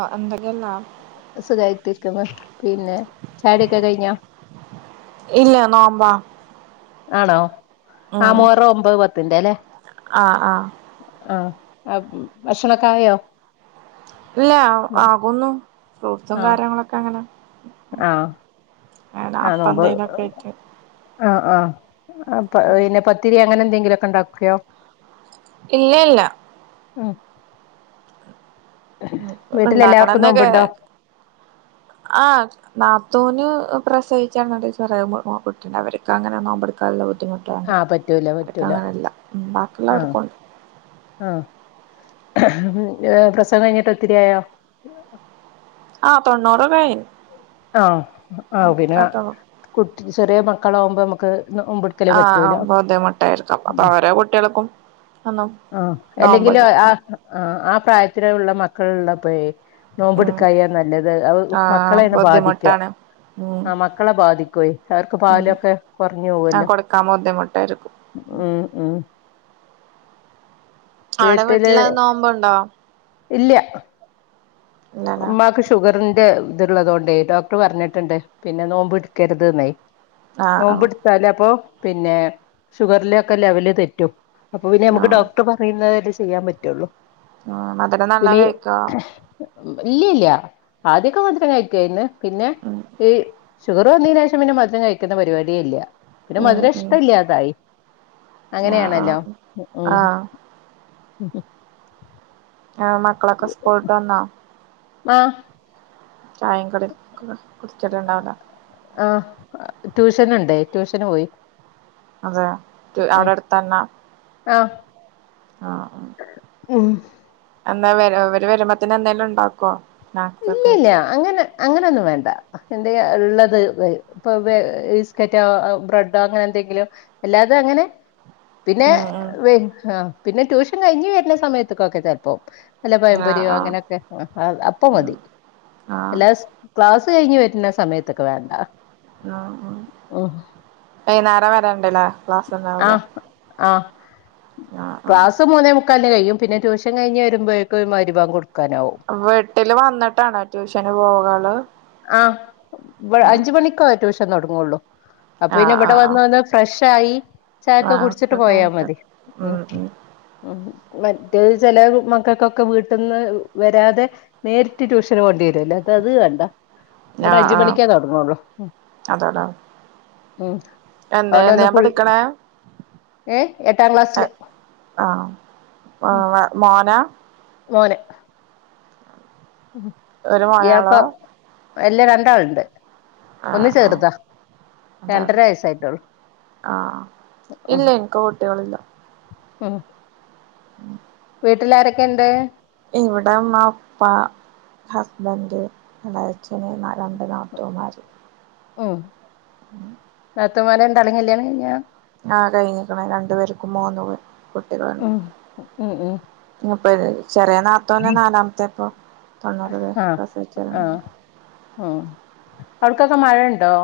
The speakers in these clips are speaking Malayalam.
ആഹ അന്ത സുഖമായിട്ടരിക്കുന്നു പിന്നെ ചാടൊക്കെ കഴിഞ്ഞാ ഇല്ല നോമ്പാ ആണോ ആ മോറോ ഒമ്പത് പത്തിന്റെ അല്ലേ ആഹ ആഹ ആ ഭക്ഷണക്കായോ ഇല്ല ആകുന്നു ഫ്രൂട്ട്സും ആഹ് കാര്യങ്ങളൊക്കെ അങ്ങനെ ആഹ് അങ്ങനെ ആ അപ്പം നോമ്പ് എന്തേലൊക്കെ ആയിട്ട് ആഹ ആപിന്നെ പത്തിരി അങ്ങനെ എന്തെങ്കിലോക്കെ ഉണ്ടാക്കോ ഇല്ല ഇല്ല മ്മ് ഉണ്ടാക്കണം ന്നൊക്കെ നോമ്പുണ്ടോ ആ, തൂന് പ്രസവിച്ചനൊണ്ട് ചെറിയ [unintelligible] അവർക്ക് അങ്ങനെ നോമ്പെടുക്കാനുള്ള ബുദ്ധിമുട്ടുകണ്ട് ആ പറ്റൂല അടക്ക പറ്റൂല അങ്ങനെയല്ല ആഹ് ബാക്കിയുള്ളവർക്കുണ്ട് ആഹ് പ്രസവം കഴിഞ്ഞിട്ട് ഒത്തിരിയോ ആ തൊണോറ കായി ആഹ ആ പിന്നെ കുട്ടി ചെറിയ മക്കളാാവുമ്പോ നമുക്ക് നോമ്പെടുക്കല് ആ പറ്റൂല ബുദ്ധിമുട്ടായിരിക്കാം അപ്പൊ അവര കുട്ടികൾക്കും ഒന്നും ആ അല്ലെങ്കില് നോമ്പില്ല ആ ആ പ്രായത്തില് ഉള്ള മക്കള് ഉള്ള പോയെ ഉം നോമ്പിടുക്ക നല്ലത് മക്കള ആഹ് ബുദ്ധിമുട്ടാണ് ഉം ആ മക്കളെ ബാധിക്കോയി അവർക്ക് ഉം പാലൊക്കെ കുറഞ്ഞു ആ പോവല്ലോ കൊടുക്കാൻ ബുദ്ധിമുട്ടായിരിക്കും മ്മ് മ്മ് [inaudible] അവിടെ വീട്ടില് നോമ്പുണ്ടോ ഇല്ല ഇല്ലല്ലോ ഉമ്മക്ക് ഷുഗറിന്റെ ഇത്ള്ളതൊണ്ട് ഡോക്ടർ പറഞ്ഞിട്ടുണ്ട് പിന്നെ നോമ്പ് ഇടിക്കരുത് ന്നെ ആഹ് നോമ്പ് ആഹ് ഇടുതൽ അപ്പൊ പിന്നെ ഷുഗറില ഒക്കെ ലെവല് തെറ്റും. അപ്പൊ പിന്നെ നമുക്ക് ആഹ് ഡോക്ടർ പറയുന്നത് അല്ലേ ചെയ്യാൻ പറ്റുള്ളൂ. ആ മധുരം നല്ലാം പിന്നെ ഈ- കഴിക്കാ ഇല്ല ഇല്ല ആദ്യൊക്കെ മാത്രം കഴികെന്ന് പിന്നെ ഉം ഈ ഷുഗർ വന്നെന് ശേഷം പിന്നെ മാത്രം കഴിക്കുന്ന പരിപാടിയെ ഇല്ല പിന്നെ ഉം മധുര ഉം ഇഷ്ടമല്ലാതായി ആഹ് അങ്ങനെയാണല്ലോ ആഹ് മ്മ് ആഹ് [inaudible] ആ മക്കളൊക്കെ സ്കൂളിട്ട് വന്നോ ആ ചായ കടിം കുടിച്ചിട്ടുണ്ടാവല ആ ട്യൂഷൻ ഉണ്ടേ ട്യൂഷന് പോയി. അതെ ഉം അവിടെ അടുത്തന്നെ ആഹ് ആഹ മ്മ് എന്നവരു വരു വരുമ്പോത്തിന് എന്തേലും ഉണ്ടാക്കോ സ്നേക്സ് ഒക്കെയിട്ട് അങ്ങനെയ ഒന്നും വേണ്ട എന്ത ഉള്ളത് ഇ ബിസ്ക്കറ്റോ ബ്രെഡോ അങ്ങനെ എന്തെങ്കിലോ അല്ലാതെ അങ്ങനെ [inaudible] പിന്നെ ഉം ആ പിന്നെ ട്യൂഷൻ കഴിഞ്ഞഞ് വരുന്ന സമയത്തക്കൊക്കെ ചെിലപ്പോ ആവും അല്ല ആഹ് പയംമ്പൊരിയോ ആഹ് അങ്ങനെയൊക്കെ ആ അപ്പ ഉം മതി ആഹ് എല്ലാ ക്ലസ് കഴിഞ്ഞ് വരുന്ന സമയത്തൊക്കെ വേണ്ട ഉം വൈകുന്നേരം വരണ്ടല്ലേ ആഹ് ആഹ് ആഹ് ആഹ് ക്ലാസ്സ് മൂന്നേ മുക്ക് [unintelligible] കഴും പിന്നെ ട്യഷൻ കഴിഞ് വരുമ്പഴേക്കെ മഗ്‌രി ബാങ്ക് കൊടുക്കും വീട്ടില് വന്നിട്ടാണോ ട്യൂഷന് പോകാള് ആ ആഹ് അഞ്ച മണിക്കോ റ്റുഷ [unintelligible] തുടങ്ങുള്ളൂ അപ്പൊ പിന്ന ആഹ് ഇവിടെ ആഹ് വന്ന് ആഹ് ഒന്ന് ഫ്രഷായി ചായ ഒക്കെ ആഹ് കുടിച്ചിട്ട് പോയാ കഴിഞ്ഞിട്ട് മതി ഉ ഉം ഉം [unintelligible] മറ്റേ ചില [unintelligible] വീട്ടന്ന് വരാതെ നേരിട്ട് ട്യൂഷൻ കൊണ്ടി [unintelligible] ഇവിടെ ആഹ് അഞ്ച് ആഹ് മണിക്കേ തുടങ്ങൂള്ളൂ ഓ [unintelligible] ഞാൻ പഠിക്കണ ഏ എട്ടാം അ ക്ലാസ്സില് ആഹ് ഉം ആ മോനാ മോന് ഒരു മയാളാ എല്ലാ രണ്ടാളുണ്ട് ഒന്നു ആഹ് ചെറുതാ അതാണ് രണ്ടര വയസായിട്ടോളൂ ആഹ് ഇല്ല എനിക്ക് കുട്ടികളില്ല ഉം [inaudible] വീട്ടിൽ ആരൊക്കെ ഉണ്ട് ഇവിടെമ്മ ഉപ്പ ഹസ്ബൻ്റ് എളേച്ഛന് നാ രണ്ട് നാത്തൂൻമാര് ഉം [inaudible] മൂത്തോമാലെ രണ്ടാളേം കല്യാണം കഴിഞ്ഞാ ആ കഴിഞ്ഞിക്കണ് രണ്ടു പേർക്കും മൂന്നു കുട്ടികളുണ്ട് ഉം ഉം ഉം മുന്ന് ചെറിയ നാത്തുന് നാലാമത്തെ ഇപ്പൊ തൊണ്ണൂറ് ആഹ് [unintelligible] ആഹ് ഉം അടുക്കൊക്കെ മഴയുണ്ടോ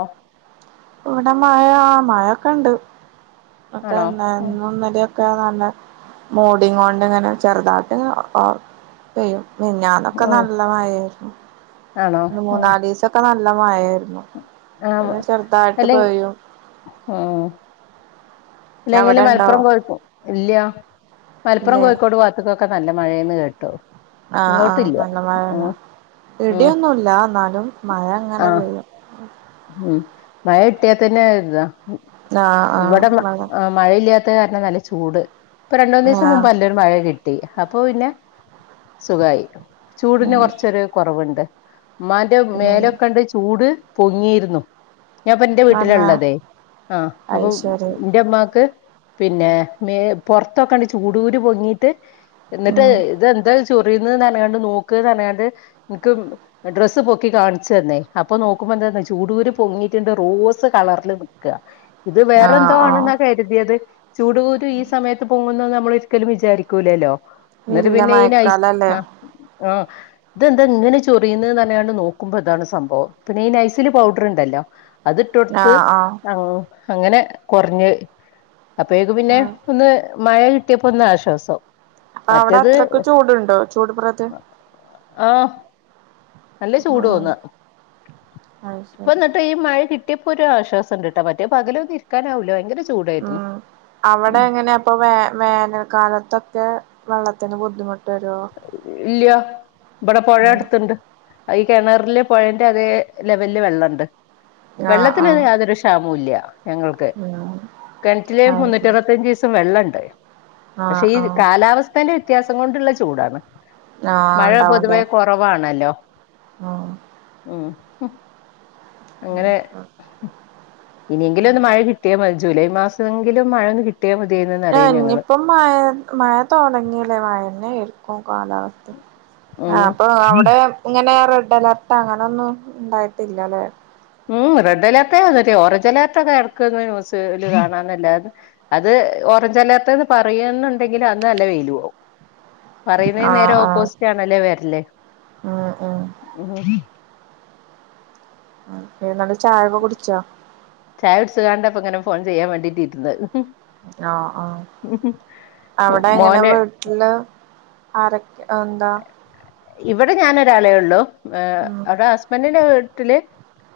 ഇവിടെ മഴാ മഴൊക്കെ ഉണ്ട് ഒക്കെ ആണോ ഇന്ന് ഉം ഇന്നും ഇന്നലെയൊക്കെ ന്നെ മൂടികൊണ്ട് ഇങ്ങനെ ചെറുതായിട്ട് അ പെയ്യും മെഞ്ഞാന്നൊക്കെ ഉം നല്ല മായായിരുന്നു ആണോ ഉം മൂന്നാല് ദിവസൊക്കെ നല്ല മായായിരുന്നു ആഹ് പിന്നെ ചെറുതായിട്ട് അല്ലെങ്കി പെയ്യും അവിടെ ഇല്ലെങ്കിലും ഉണ്ടോ മലപ്പുറം കോഴിക്കോ ഇല്ല മലപ്പുറം ഇല്ലേ കോഴിക്കോട് വാത്ത്ക്കൊക്കെ നല്ല മഴേന്ന് കേട്ടോ ആഹ് ആഹ് നല്ല മഴയാണ് ഉം ഇടിയൊന്നുംല്ല എന്നാലും മഴ അങ്ങനെ ആഹ് പെയ്യും ഉം മഴ കിട്ടിയാത്തന്നെ ഒരിതാ ആഹ് ഇവിടെ ആഹ് മഴയില്ലാത്ത കാരണം നല്ല ചൂട് ഇപ്പ രണ്ടൂന്ന് ദിവസം ആഹ് മുമ്പ് നല്ലൊരു മഴ പെയ്തിനി [unintelligible] അപ്പൊ പിന്നെ സുഖമായി ഉം ചൂടിന് കൊറച്ചൊരു കുറവുണ്ട് ഉമ്മാന്റെ ഉം മേലൊക്കെണ്ട് ചൂട് പൊങ്ങിയിരുന്നു ഞാൻപ്പൊ ന്റെ വീട്ടിലാ തന്നെ ഇള്ളതേ ആഹ് അയ് അപ്പൊ ശരി ന്റെ ഉമ്മാക്ക് പിന്നെ മേ പൊറത്തോക്കാണ്ട് ചൂടുകുരു പൊങ്ങീട്ട് എന്നിട്ട് ഉം ഇതെന്താ ചോ ചൊറീന്ന് പറഞ്ഞ്ങ്ങാണ്ട് നോക്ക്ന്ന് പറഞ്ഞ്ങ്ങാണ്ട് ഇൻക്ക് ഡ്രസ്സ് പൊക്കി കാണിച്ച് തന്നെ അപ്പൊ നോക്ക് [unintelligible] എന്താ ചൂടൂര് പൊങ്ങിട്ടുണ്ട് റോസ് കളറൽ നിൽക്കുക ഇത് ആഹ് വേറെന്തോ ആഹ് ആണെന്നാ കരുതിയത് ചൂട്കുരു ഈ സമയത്ത് പൊങ്ങുന്നൂന്ന് നമ്മ നമ്മ ഒരിക്കലും വിചാരിക്കലല്ലോ എന്നിട്ട് ഇല്ല പിന്നെ ഈ നയ് സി മയക്കാലല്ലേ [unintelligible] ഇതെന്താ ഇങ്ങനെ ചൊറിയുന്നേന്ന് പറഞ്ഞുങ്ങാണ്ട് നോക്കുമ്പോ ഇതാണ് സംഭവം പിന്നെ ഈ നൈസില് പൗഡർ ഉണ്ടല്ലോ അതിട്ടൊടുത്ത് ആഹ് ആഹ് ആ അങ്ങനെ കുറഞ്ഞ് അപ്പഴേക്ക് പിന്നെ ആഹ് ഒന്ന് മഴ കിട്ടിയപ്പോ ഒന്ന് ആശ്വാസം അപ്പൊ അവിടെ മറ്റത് അത്രക്ക് ചൂടുണ്ടോ ചൂട് പ്രതി ആഹ് നല്ല ചൂട് ഉം തോന്നാ അത് ഇപ്പ ശരി എന്നിട്ട് ഈ മഴ കിട്ടി ഇപ്പൊ ഒരു ആശ്വാസംഇണ്ട്ട്ടാ മറ്റേത് പകലൊന്ന് ഇരിക്കാനാവൂല ഭയങ്കര ചൂടായിരുന്നു ഉം അവിടെ ഉം എങ്ങനെയ അപ്പൊ വേ വേനൽക്കാലത്തൊക്കെ വെള്ളത്തിന് ബുദ്ധിമുട്ട് വരോ ഇല്യ ഇവിടെ പുഴ ഉം അടുത്ത്ണ്ട് ഈ കിണറിലെ പോഴേന്റെ അതേ ലെവലില് വെള്ളണ്ട് ആഹ് വെള്ളത്തിന് ആഹ് യാതൊരു ക്ഷാമവും ഇല്ല ഞങ്ങൾക്ക് ഉം കിണറ്റില് അത് മുന്നൂറ്റി ശരി അറുപത്തഞ്ച് ദിവസം വെള്ളുണ്ട് ആഹ് പക്ഷെ ഈ ആഹ് കാലാവസ്ഥേന്റെ വ്യത്യാസം കൊണ്ടുള്ള ചൂടാണ് ആഹ് മഴ ഉണ്ടാവുംല്ലേ പൊതുവേ കുറവാണല്ലോ ഉം ഉം അങ്ങനെ ഇനിയെങ്കിലും ഒന്ന് മഴ കിട്ടിയാ മതി ജൂലൈ മാസമെങ്കിലും മഴൊന്ന് കിട്ട ആ ഇനിയിപ്പ മഴ മഴ തുടങ്ങില്ലേ മഴന്നെ കാലാവസ്ഥ ആ ഉം അപ്പൊ അവിടെ ഇങ്ങനെറെ റെഡ്അലെർട് അങ്ങനൊന്നും ഉണ്ടായിട്ടില്ലല്ലേ ഉം റെഡ് അലർട്ടേ വന്നിട്ടേ ഓറഞ്ച് അലർട്ടൊക്കെ എടക്ക് ന്യൂസിൽ കാണാന്നല്ലന്ന് അത് ഓറഞ്ച് അലേർട്ട് എന്ന് പറയന്നുണ്ടെങ്കിൽ അന്ന് നല്ല വെയിലും ആവും പറയുന്ന ആഹ് നേരെ ആഹ് ഓപ്പോസിറ്റ് ആണല്ലേ വരല്ലേ ഉം ഉം ഉം നിങ്ങള് ചായൊക്കെ കുടിചോ ചായ കുടിച് ദാണ്ടെ ഇപ്പൊ ഇങ്ങനെ ഫോൺ ചെയ്യാൻ വേണ്ടിട്ട് ഇരുന്ന് ആ ആ അവിടെ എങ്ങനെ മോന് വീട്ടില് ആരൊക്കെ എന്താ ഇവിടെ ഞാൻ ഒരാളെ ഉള്ളൂ ഉം അവിടെ ഹസ്ബന്റിന്റെ വീട്ടി ട്ടില്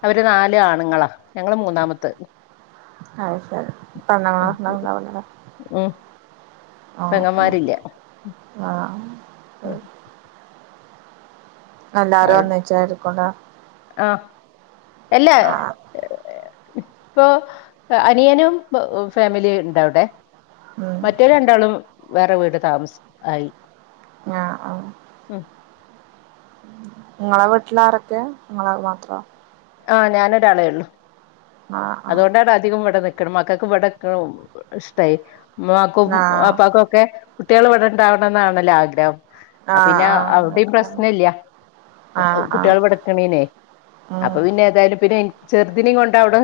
അവര് നാല് ആണുങ്ങളാ ഞങ്ങള് മൂന്നാമത്ത് അത് ശരി പണ [unintelligible] ഉം ആ പെങ്ങന്മാരില്ല ആ വ ഉം ഒന്നിച്ചായിരിക്കുംല്ലേ ആ എല്ലാ ആഹ് ഇപ്പൊ അനിയനും ഫാമിലിയും ഇണ്ട് അവിടെ ഉം മറ്റേ രണ്ടാളും വേറെ വീട് താമസ ആയി ആ ആ ഉം നിങ്ങളെ വീട്ടില ആരൊക്കെ നിങ്ങള് മാത്രോ ആ ഞാന ഒരാളേ ഉള്ളു ആഹ് ആഹ് അതുകൊണ്ടാണ് അധികം ഇവിടെ നിക്കണം മക്കൾക്ക് ഇവിടെ നിക്കണ്ണ ഇഷ്ടായി ഉമ്മാക്കും ആഹ് ബാപ്പക്കും ഒക്കെ കുട്ടികള് ഇവിടെണ്ടാവണം എന്നാണല്ലോ ആഗ്രഹം ആ പിന്നെ ആഹ് അവിടെയും ആഹ് പ്രശ്ന ഇല്ല ആഹ് ആഹ് കുട്ടികൾ വിടക്കണനെ ഉം അപ്പൊ പിന്നെ ഏതായാലും പിന്നെ ചെറുതിനിനേും കൊണ്ടവിട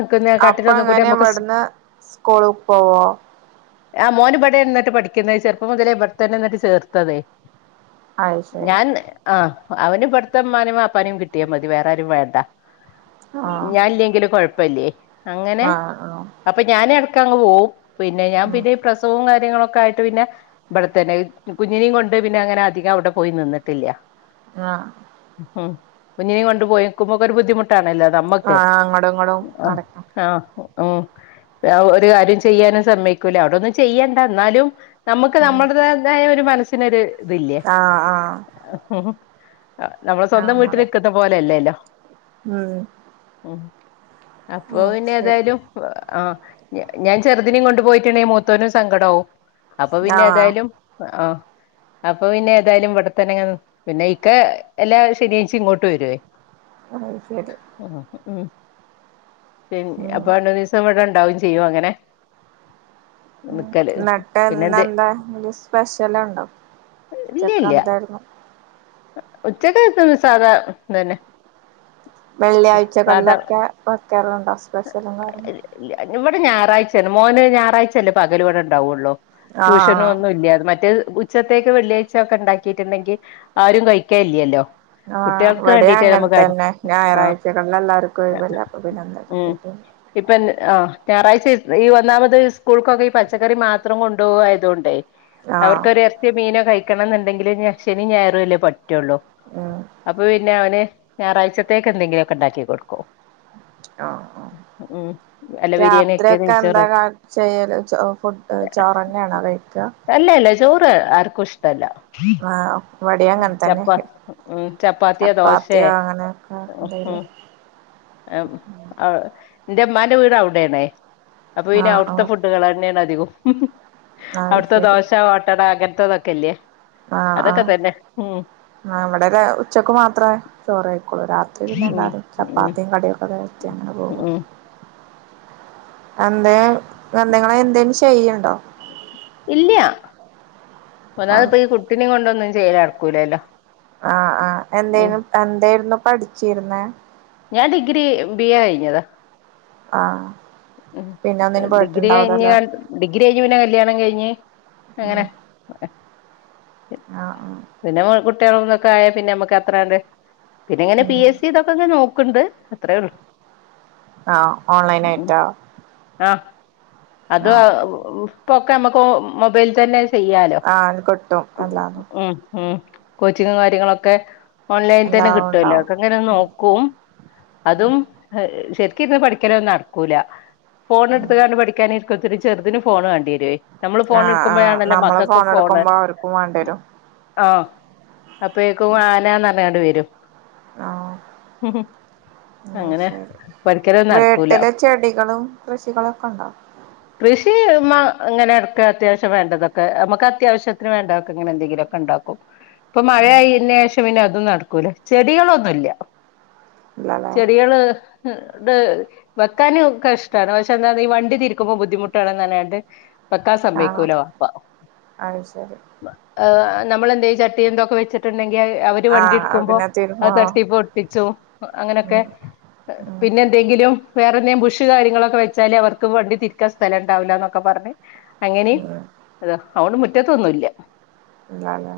അപ്പൊ അങ്ങനെ ഇവിടുന്ന് സ്കൂളിൽ പോവോ ആ മോന് ഇവിടെ നിന്നിട്ട പഠിക്കുന്ന ചെറുപ്പം മുതലേ ഇവിടെ തന്നെ എന്നിട്ട് ചേർത്തതേ അത് ശരി ഞാൻ ആ അവന് ഇവിടത്തെ ഇമ്മാനെയും ബാപ്പാനെയും കിട്ടിയാൽ മതി വേറാരും വേണ്ട ആഹ് ഞാൻ ഇല്ലെങ്കിലും കൊഴപ്പ ല്യേ അങ്ങനെ ആഹ് ആഹ് അപ്പൊ ഞാന എടക്ക അങ്ങ് പോവും പിന്നെ ഞാൻ ഉം പിന്നെ ഈ പ്രസവവും കാര്യങ്ങളൊക്കെ ഒക്കായിട്ട് പിന്നെ ഇവിടെത്തന്നെ കുഞ്ഞിനെയും കൊണ്ട് പിന്നെ അങ്ങനെ അധികം അവിടെ പോയി നിന്നിട്ടില്ല ആഹ് ഉം കുഞ്ഞിനെ കൊണ്ടുപോയിനിക്കുബൊക്കൊ ഒരു ബുദ്ധിമുട്ട് ണലോ നമ്മക്ക് ആഹ് അങ്ങടും ഇങ്ങടും ആ നടക്കാം ആ ഉം ഒരു കാര്യം ചെയ്യാനും സമ്മയികൂല്യ അവിട ഒന്നും ചെയ്യണ്ട എന്നാലും നമുക്ക് ഉം നമ്മുടെതതായ ഒരു മനസ്സിനൊരു ഇതില്യേ ആഹ് ആഹ് നമ്മളെ ആഹ് സ്വന്തം വീട്ടിൽ നട നിക്കുന്ന പോലെല്ലേല്ലോ ഉം ഉ അ ഉം പിന്നെ ശരി ഏതായാലും ആ ഞാൻ ചെറുതിനിം കൊണ്ടു പോയിട്ടുണ്ടെിൽ മൂത്തോനും സങ്കടവും അപ്പൊ പിന്നെ ആഹ് ഏതായാലും ആ അപ്പൊ പിന്നെ ഏതായാലും വടത്തനങ്ങ പിന്നെ ഇക്ക എല്ലാ ശനിയാഴ്ച്ച ഇങ്ങോട്ട് വരുവേ അ ശരി ഉം ഉം പിന്ന ഉം അപ്പൊ രണ്ടന്ന് ദിവസം ഇവിടെ ഉണ്ടാവും ചെയ്യും അങ്ങനെ ഉ നിക്കല് പിന്നെ എന്നിട്ട്ന്ന എന്ത് എന്താ സ്പെഷ്യല ഉണ്ടോ ചെക്ക എന്തായിരുന്നു ഉച്ചക്ക എത്തന്ന് സാധാ തന്നെ സാധാ വെള്ളിയാഴ്ചകളിലൊക്കെ വെക്കാറുണ്ടോ സ്പെഷ്യലും കാരണം ഇവിടെ ഞായറാഴ്ചയേ മോന് ഞായറാഴ്ചല്ലേ പകല ഇവിടെ ഉണ്ടാവുള്ളോ ട്യൂഷനും ആഹ് ഒന്നും ഇല്ല മറ്റേ ഉച്ചത്തേക്ക് വെള്ളിയാഴ്ച ഒക്കെ ഉണ്ടാക്കിയിട്ടുണ്ടെങ്കിൽ ആരും കഴിക്കാ ഇല്ലല്ലോ ആ ഇവിടും അങ്ങനെ തന്നെ ആ ഞായറാഴ്ചകളില എല്ലാവർക്കും വല്ല അഭിനന്ദനം ഉ ഇപ്പൊ ആ ഞായറാഴ്ച ഈ വന്നാമത് സ്കൂൾക്കൊക്കെ ഈ പച്ചക്കറി മാത്രം കൊണ്ടുപോയതുകൊണ്ടേ ആഹ് അവർക്കൊരു ഇറച്ചി മീനോ കഴിക്കണം എന്നുണ്ടെങ്കില് ശനി ഞായറല്ലേ പ പറ്റുള്ളൂ ഉം അപ്പൊ പിന്നെ അവന് ഞായറാഴ്ചത്തേക്ക് എന്തെങ്കിലുമ ഒക്കെ ഉണ്ടാക്കി കൊടുക്കോ ആ ആ അല്ല ബിരിയാണി ഒക്കെ രാത്രിയൊക്കെ എന്താ നെയ്ച്ചോറ് ചെയ്യല് ഫുഡ് ചോറന ആണോ കഴിക്കുക അല്ലല്ല ചോറ് ആർക്കും ഇഷ്ടല്ല ആ ഉ ചപ്പാ ഉ ചപ്പാത്തിയൊ ദോശെ ചപ്പാത്തിയോ അങ്ങനെയൊക്കെ ഹ് എന്തേലും ആ അ [unintelligible] എന്റെ അമ്മാന്റെ വീട് അവിടെണേ അപ്പൊ ഇനി ആഹ് അവിടുത്തെ ആഹ് ഫുഡുകൾ തന്നെയാണ് അധികം അത് അവിടുത്തെ ശരി ദോശ ഓട്ടട അങ്ങനത്തെതൊക്കെല്ലേ ആഹ് അതൊക്കെ ആഹ് തന്നെ ഉം ആ അവിടെ ര ഉച്ചക്ക് മാത്രേ ചോറ് കഴിക്കുള്ളു ഇത്‌ പിന്നെ ഉം എല്ലാരും ഉം ചപ്പാത്തിയും കടിയൊക്കെ കഴിച്ച് അങ്ങനെ പോകും ഉം എന്തേ നിങ്ങളെ എന്തേലും ചെയ്യണ്ടോ ഇല്യ ആഹ് ഒന്നാമത് ഈ കുട്ടിനെ കൊണ്ടൊന്നും ചെയ്യല് നടക്കുലല്ലോ ആഹ് ആഹ് എന്തേലും എന്തായിരുന്നു പഠിച്ചിരുന്നേ ഞാൻ ഡിഗ്രി ബി എ കഴിഞ്ഞതാ ആഹ് പിന്നെ ഒന്നിനും ഡിഗ്രി പോയിട്ടുണ്ടാവൂലല്ലേ കഴിഞ്ഞാൽ ഡിഗ്രി കഴിഞ്ഞു പിന്നെ കല്യാണം കഴിഞ്ഞ് ഉം അങ്ങനെ ആഹ് ആഹ് കുട്ടികളും അതും ഇതൊക്ക ആയാൽ പിന്നെ നമ്മക്ക് അത്ര കണ്ട് പി ഉം എസ് സി ഇതൊക്കെ നോക്കും ണ്ട് അത്രേ ഉള്ളു ആഹ് ഓൺലൈൻ ആയിട്ടോ ആഹ [unintelligible] അതും ആഹ് ഇപ്പൊക്കെ നമുക്ക് മൊബൈൽ തന്നെ ചെയ്യാലോ ആഹ് കിട്ടും എല്ലാതും ഉം ഉം കോച്ചിങ്ങും കാര്യങ്ങളൊക്കെ ഓൺലൈനിൽ തന്നെ എല്ലാം ഉണ്ടാവും കിട്ടുവല്ലോക്കെ ഇതൊക്കെ ഒന്ന് ഉം നോക്കും അതും ശരിക്ക് ഇരുന്ന് പഠിക്കലൊന്നും നടക്കൂലാ ഫോൺ ഉം എടുത്തകാണ്ട് പഠിക്കാന് ഇപ്പത്തിരി ചെറുതിന് ഫോണ് വാണ്ടി വരുവേ നമ്മള് ഫോൺ ആഹ് ആഹ് എടുക്കുമ്പഴാണല്ലോ നമ്മള് മക്കക്ക് ഫോൺ ഫോണ് എടുക്കുമ്പോ അവർക്കും വേണ്ടി മ് വരും ആഹ് അപ്പഴേക്കും ആനാന്ന് പറഞ്ഞ്ങ്ങാണ്ട് വരും ആഹ് ഉം അങ്ങനെ ശരി പഠിക്കലൊന്നും നടക്കൂല വീട്ടില് ചെടികളും, കൃഷികളൊക്കെ ഉണ്ടോ? കൃഷി മ അങ്ങനെ എടക്ക് അത്യാവശ്യം വേണ്ടതൊക്കെ നമ്മക്ക് അത്യാവശ്യത്തിന് വേണ്ടെതൊക്കെ ഇങ്ങനെ എന്തെങ്കിലുമൊക്കെ ഇണ്ടാക്കും. ഇപ്പൊ ഉം മഴയായിന്നെ ശേഷം പിന്നെ അതും നടക്കൂല ചെടികളൊന്നുല്ല ഇല്ലല്ലേ ചെടികള് [unintelligible] വെക്കാനും ഒക്കെ ഇഷ്ട്ടാണ് പക്ഷെ ഒന്നാമത് ഈ വണ്ടി തിരിക്കുമ്പോ ബുദ്ധിമുട്ടാണ് പറഞ്ഞ്ങ്ങാണ്ട് വെക്കാൻ ആഹ് സമ്മയ്ക്കൂല വാപ്പ അത് ശരി [unintelligible] ആഹ് നമ്മളെന്തെയ്യ് ചട്ടിയും ഇതൊക്കെ വെച്ചിട്ടുണ്ടെങ്കിൽ അവര് വണ്ടി ആഹ് എടുക്കുമ്പോ പിന്നെ തിരുമോ അത് തട്ടി പൊട്ടിച്ചും അങ്ങനൊക്കെ ഉം ഉം പിന്നെ എന്തെങ്കിലും വേറെ എന്തേം ബുഷ് കാര്യങ്ങളൊക്കെ വെച്ചാല് അവർക്ക് വണ്ടി തിരിക്കാൻ സ്ഥലംണ്ടാവില്ലാന്നൊക്കെ പറഞ്ഞ് അങ്ങനേം ഉം അതാ അവോണ്ട് മുറ്റത്തൊന്നൂല്ലാ ഇല്ലല്ലേ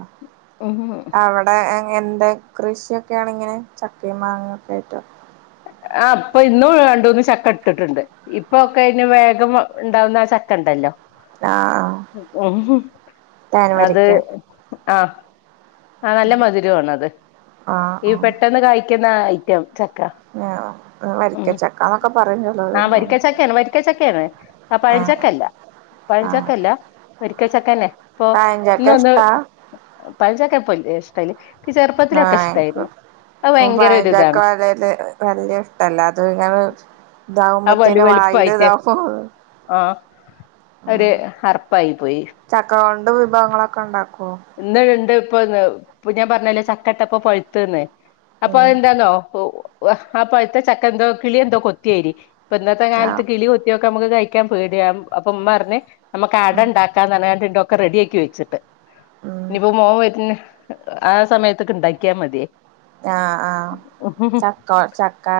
അവടെ എങ്ങൻണ്ട് കൃഷിയൊക്കെയാണ് ഇങ്ങനെ ചക്കയും മാങ്ങേ ഒക്കെ ആയിറ്റ് ആഹ് ഇപ്പൊ ഇന്നും രണ്ടൂന്ന് ചക്ക ഇട്ടിട്ടുണ്ട്, ഇപ്പൊക്കെ അയ്ന് വേഗം വ ഇണ്ടാവുന്ന ആ ചക്ക ഇണ്ടല്ലോ ആഹ് ആഹ് തേൻ അത് വരിക്ക ആഹ് ആ നല്ല മധുരോം ആണത് ആഹ് ഈ ആഹ് പെട്ടെന്ന് കായ്ക്കുന്ന ഐറ്റം ചക്ക ഉം വരിക്കച്ചക്കാന്നൊക്കെ പറയും ചെലോര് ആഹ് വരിക്കച്ചക്കയാണ് വരിക്കച്ചക്കയാണ് ആഹ് പഴഞ്ചക്കല്ല ആഹ് പഴഞ്ചക്കല്ല വരിക്കച്ചക്കന്നെ ഇപ്പൊ ഇന്ന് പഴഞ്ചക്ക ഒന്ന് ഇഷ്ടാ പഴം ചക്ക ഇപ്പല്ല ഇഷ്ട്ടല്ല ഇക്ക് ചെറുപ്പത്തിലൊക്കെ ആഹ് ഇൻക്ക് ഇഷ്ടായിരുന്നു അത് ഭയങ്കര ഒരു ഇതാണ് വല്ല്യ ഷ്ടല്ലാതതു ഞാ ആ വലു ഇതാഉമ്പത്തേന് വായില് വലുപ്പായിട്ട് ഇതാ [unintelligible] ആ ഒരു ഹർപ്പായി പോയി ത് വിഭവങ്ങളൊക്കെണ്ടാക്കും ഇന്ന് ഇണ്ട് ഇപ്പൊന്ന് ഇപ് ഞാൻ പറഞ്ഞല്ലേ ചക്കട്ടപ്പൊ പഴുത്ത്ന്ന്. അപ്പൊ ഉം അയെന്താന്നോ. ഓഹ് വഹ് ആ പഴ്ത്ത ചക്ക എന്തോ കിളി എന്തോ കൊത്തിയരി ഇപ്പൊ ഇന്നത്തെ കാൽത്ത് ആഹ് കിളി കൊത്തിയൊക്കെ നമുക്ക് കഴിക്കാൻ പേടിയാ. അപ്പൊ ഉമ്മ ർഞ്ഞ് അമക്ക് ഉം അടണ്ടാക്കാന്ന് ർഞ്ആണ്ട്ണ്ട് ഒക്കെ റെഡിയാക്കി വെച്ചിട്ട് ഉം ഇനീപ്പോ മോൻ വരുന്ന ആഹ് സമയത്ക് ഇണ്ടാക്കിയാ മതിയേ ആഹ് ആഹ് ചക്കോ ചക്ക